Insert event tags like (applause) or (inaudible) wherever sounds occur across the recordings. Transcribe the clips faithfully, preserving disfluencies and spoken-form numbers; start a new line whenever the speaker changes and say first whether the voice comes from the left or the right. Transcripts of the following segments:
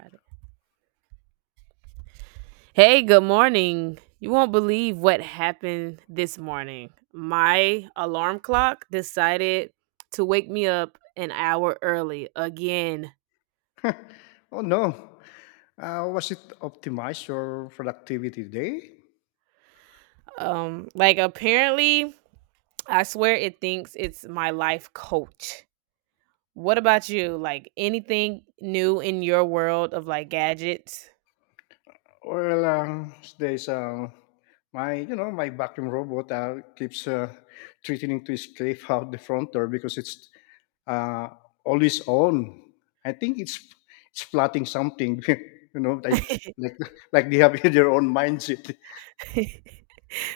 right: Got it. Hey, good morning. You won't believe what happened this morning. My alarm clock decided to wake me up an hour early again.
left: Oh no. Uh, was it optimized your productivity day?
right: Um like apparently I swear it thinks it's my life coach. What about you? Like anything new in your world of like gadgets?
left: Well, um, there's um, my you know my vacuum robot uh, keeps uh, threatening to escape (laughs) out the front door because it's uh, always on. I think it's it's plotting something, (laughs) you know, like
right: (laughs)
left: like like they have (laughs) their own mindset.
right: (laughs)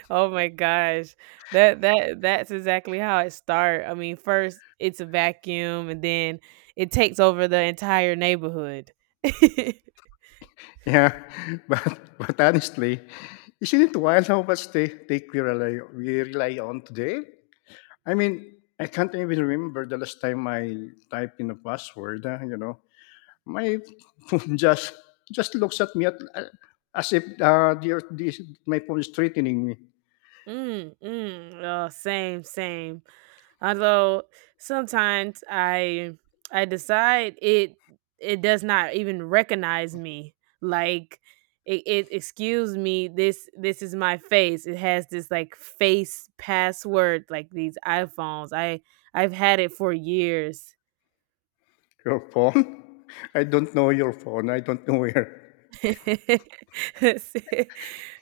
right: Oh my gosh. That that that's exactly how it starts. I mean, first it's a vacuum and then it takes over the entire neighborhood. (laughs)
left: Yeah, (laughs) but but honestly, isn't it wild how much they take we rely we rely on today? I mean, I can't even remember the last time I type in a password. uh, you know, my phone (laughs) just just looks at me at, uh, as if uh, the, this, my phone is threatening me.
right: Mm, mm, Oh, same, same. Although sometimes i i decide it it does not even recognize me, like it, it excuse me, this this is my face. It has this like face password like these iphones. I i've had it for years.
left: Your phone? (laughs) I don't know your phone. I don't know where.
right: (laughs)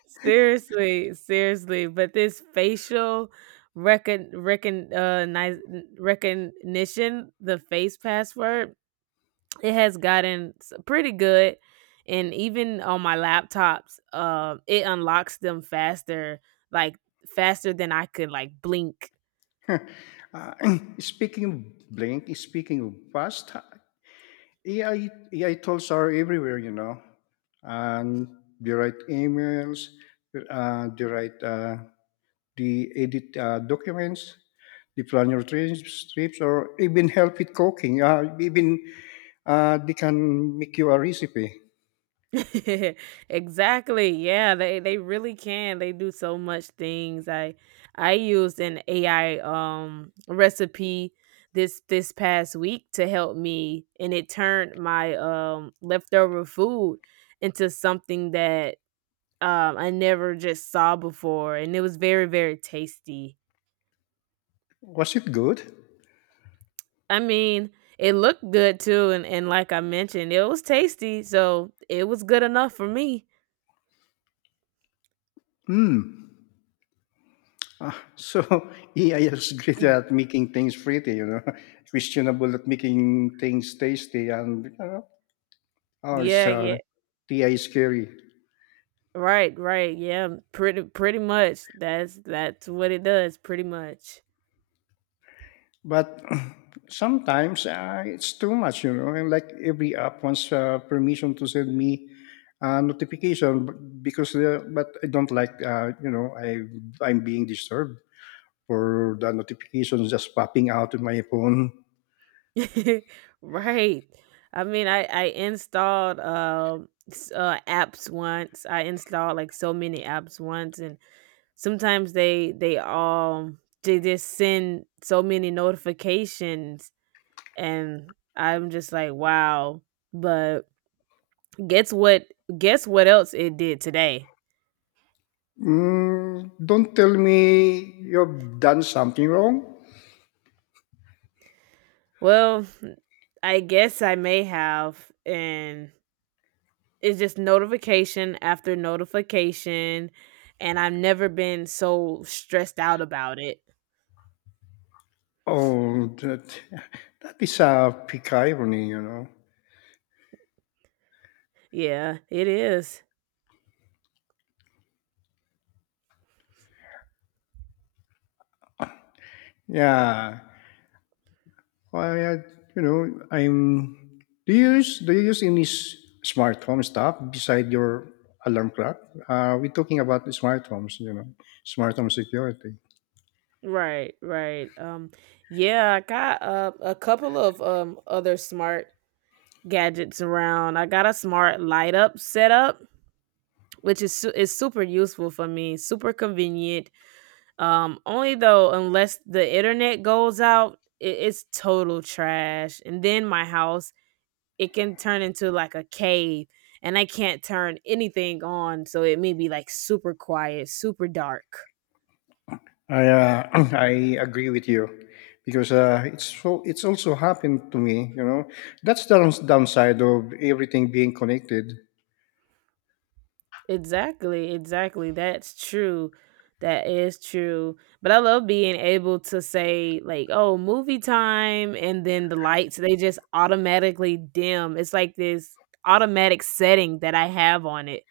right: seriously seriously but this facial recon recon uh nice recognition, the face password, it has gotten s- pretty good. And even on my laptops uh, it unlocks them faster, like faster than I could like blink.
left: (laughs) Uh, (clears throat) speaking of blank, speaking of past, AI, A I tools are everywhere, you know, and they write emails, uh, they write, uh, they edit uh, documents, they plan your trips, trips, or even help with cooking. Uh, even uh, they can make you a recipe.
right: (laughs) Exactly, yeah, they they really can. They do so much things. I i used an ai um recipe this this past week to help me, and it turned my um leftover food into something that um, I never just saw before, and it was very, very tasty.
left: Was it good?
right: I mean, it looked good too, and, and like I mentioned, it was tasty, so it was good enough for me.
left: Hmm. Ah, so (laughs) A I is great at
right: (laughs)
left: making things pretty, you know, (laughs) questionable at making things tasty, and you know, oh, it's
right: Yeah, yeah,
left: uh, A I is scary.
right: right, right, yeah, pretty, pretty much. That's that's what it does, pretty much.
left: But (clears throat) sometimes uh, it's too much, you know. And like every app wants uh, permission to send me uh, notification b- because the, but I don't like uh, you know I I'm being disturbed for the notifications just popping out of my phone.
right: (laughs) Right. I mean, I I installed um s- uh apps once. I installed like so many apps once, and sometimes they they all, they just send so many notifications, and I'm just like, "Wow." But guess what guess what else it did today?
left: Mm, don't tell me you've done something wrong.
right: Well, I guess I may have, and it's just notification after notification, and I've never been so stressed out about it.
left: Oh, that (laughs) that is a peak irony, you know.
right: Yeah, it is.
left: Yeah, I had, you know, I'm. Do you use do you use any s- smart home stuff beside your alarm clock? Uh, we're talking about the smart homes, you know, smart home security.
right: Right, right. Um, yeah, I got uh, a couple of um other smart gadgets around. I got a smart light up setup, which is su- is super useful for me, super convenient. Um, only though, unless the internet goes out, it, it's total trash. And then my house, it can turn into like a cave, and I can't turn anything on, so it may be like super quiet, super dark.
left: I uh, (clears throat) I agree with you because uh, it's so it's also happened to me. You know, that's the downs- downside of everything being connected.
right: Exactly, exactly. That's true. That is true. But I love being able to say like, "Oh, movie time," and then the lights, they just automatically dim. It's like this automatic setting that I have on it.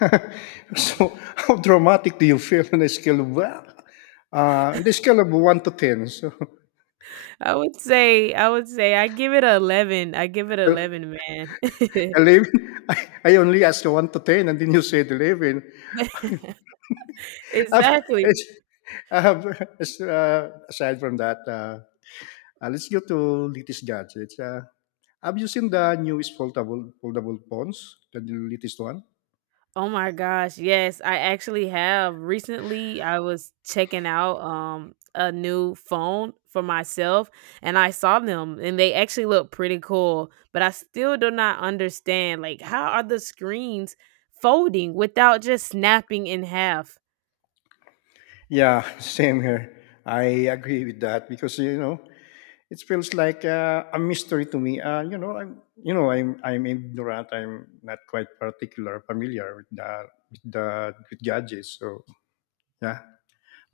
left: (laughs) So how dramatic do you feel on a scale of well, uh, on the scale of one to ten? So
right: (laughs) I would say I would say I give it a eleven. I give it
left: (laughs)
right: eleven, man. (laughs)
left: eleven? (laughs) I I only asked one to ten and then you said eleven. (laughs) Um,
right: Exactly.
left: it's, um, it's, uh, aside from that, uh, uh, let's go to latest gadgets. Uh, have you seen the newest foldable, foldable phones, the latest one?
right: Oh my gosh, yes, I actually have. Recently, I was checking out um a new phone for myself, and I saw them, and they actually look pretty cool, but I still do not understand, like how are the screens folding without just snapping in half?
left: Yeah, (laughs) same here. I agree with that because you know it feels like uh, a mystery to me. Uh, you know, I'm you know I'm I'm ignorant. I'm not quite particular familiar with the with the with gadgets. So yeah,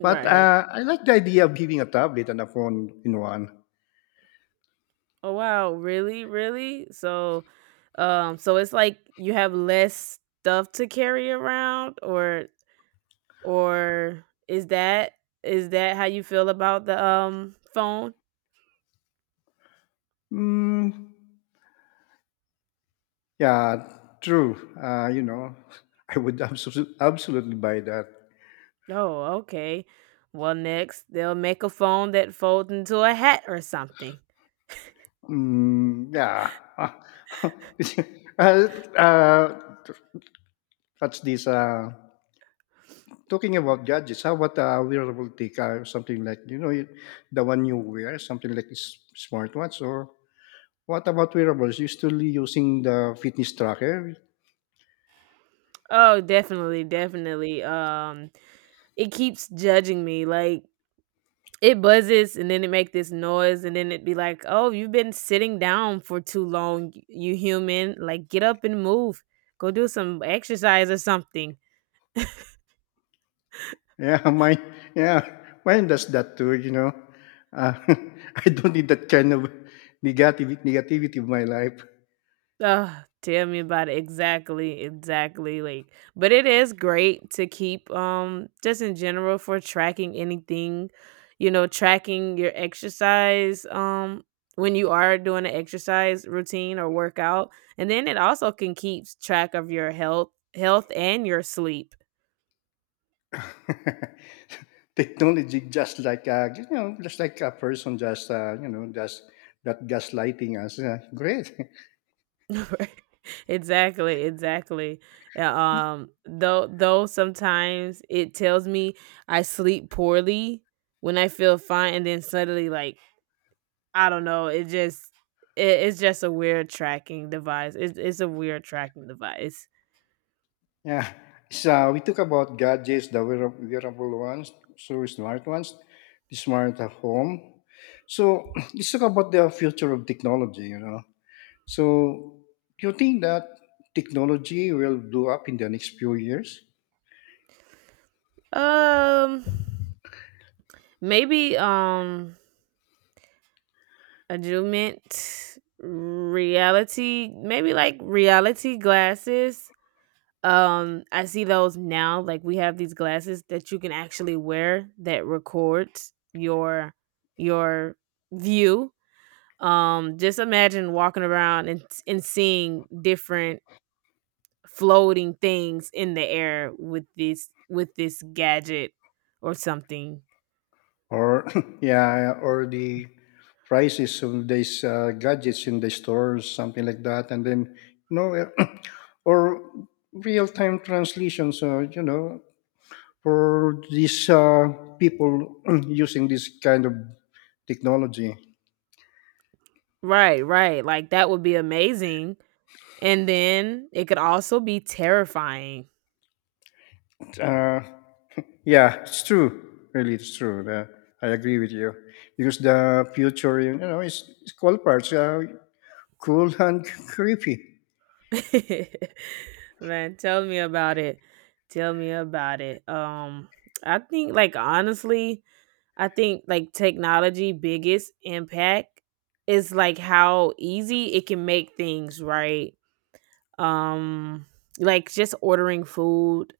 left: but uh, I like the idea of giving a tablet and a phone in one.
right: Oh wow, really? Really? So um so it's like you have less stuff to carry around, or Or is that, is that how you feel about the, um, phone?
left: Mm, yeah, true. Uh, you know, (laughs) I would absolutely absolutely buy that.
right: Oh, okay. Well, next, they'll make a phone that folds into a hat or something.
left: Mm, yeah. Ah, (laughs) uh, uh, what's this? Uh, talking about gadgets, how about a wearable tick or something like, you know, you- the one you wear, something like s- smartwatch or what about wearables? You still using the fitness tracker?
right: Oh, definitely, definitely. Um, it keeps judging me, like, it buzzes and then it make this noise and then it be like, "Oh, you've been sitting down for too long, y- you human. Like, get up and move. Go do some exercise or something."
left: Yeah, (laughs) mine. Yeah, mine does that too. You know, uh, (laughs) I don't need that kind of negative negativity in my life.
right: Ugh, tell me about it. Exactly, exactly, like but it is great to keep, um, just in general for tracking anything, you know, tracking your exercise, um, when you are doing an exercise routine or workout, and then it also can keeps track of your health, health, and your sleep.
left: (laughs) Technology, just like uh, you know, just like a person, just uh, you know, just that gaslighting us. Yeah, great.
right: (laughs) Right. Exactly, exactly. Yeah. Um, though though sometimes it tells me I sleep poorly when I feel fine, and then suddenly like I don't know, it just, it, it's just a weird tracking device. It's it's a weird tracking device.
left: (laughs) Yeah. So uh, we talk about gadgets, the wear- wearable ones, so smart ones, the smart at home. So (clears throat) let's talk about the future of technology. You know, so, do you think that technology will blow up in the next few years,
right: Um, maybe um adjustment reality, maybe like reality glasses. Um, I see those now. Like we have these glasses that you can actually wear that records your your view. Um, just imagine walking around and and seeing different floating things in the air with this with this gadget or something.
left: or (laughs) yeah, or the prices of these uh, gadgets in the stores, something like that, and then you know, uh, (clears throat) or real-time translations, uh, you know, for these uh, people (clears throat) using this kind of technology.
right: Right, right. Like that would be amazing. And then it could also be terrifying.
left: Uh, Yeah, it's true. Really, it's true. The- I agree with you because the future, you know, is, is cool parts, uh, cool (laughs) and creepy.
right: (laughs) Man, tell me about it. Tell me about it. Um, I think like honestly, I think like technology biggest impact is like how easy it can make things, right? Um, like just ordering food,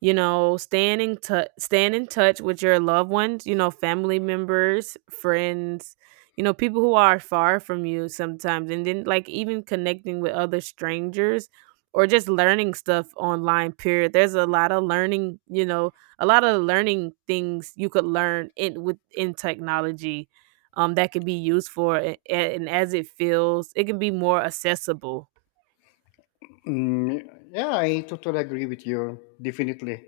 right: you know, staying in tou staying in touch with your loved ones, you know, family members, friends, you know, people who are far from you sometimes, and then, like, even connecting with other strangers or just learning stuff online, period. There's a lot of learning, you know, a lot of learning things you could learn in within technology, um, that could be used for it, and as it feels, it can be more accessible.
left: Mm, yeah, I totally agree with you. Definitely.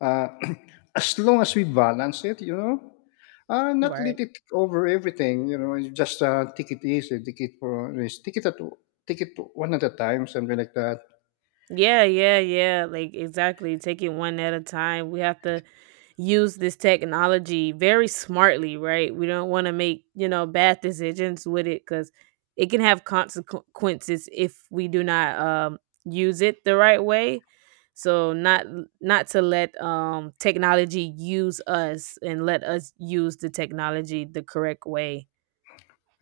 left: Uh, (clears throat) as long as we balance it, you know, uh, not
right: Right.
left: let it over everything. You know, you just uh, take it easy, take it for take it at take it one at a time, something like that.
right: Yeah, yeah, yeah. Like exactly. Take it one at a time. We have to use this technology very smartly, right? We don't want to make, you know, bad decisions with it cuz it can have consequences if we do not um use it the right way. So not not to let um technology use us, and let us use the technology the correct way.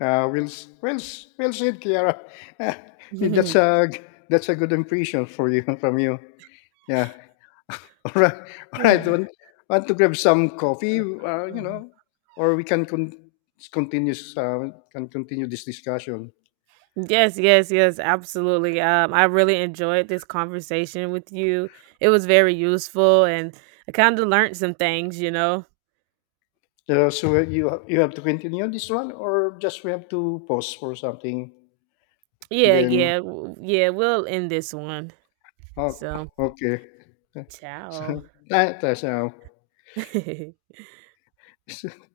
left: Uh, will s- will s- well said, Kiara. (laughs) Uh, that's
right: (laughs)
left: a that's a good impression for you (laughs) from you. Yeah. (laughs) All right. All right.
right: Right.
left: Want, want to grab some coffee? Uh, you know, or we can con- continue uh, can continue this discussion.
right: Yes, yes, yes, absolutely. Um, I really enjoyed this conversation with you. It was very useful, and I kind of learned some things, you know.
left: Uh, so uh, you you have to continue this one, or just we have to pause for something.
right: Yeah,
left: Then
right: yeah, w- yeah. We'll end this one.
left: oh,
right: So,
left: okay. (laughs) So
right: ciao.
left: that- that's now.
right: (laughs)
left: (laughs)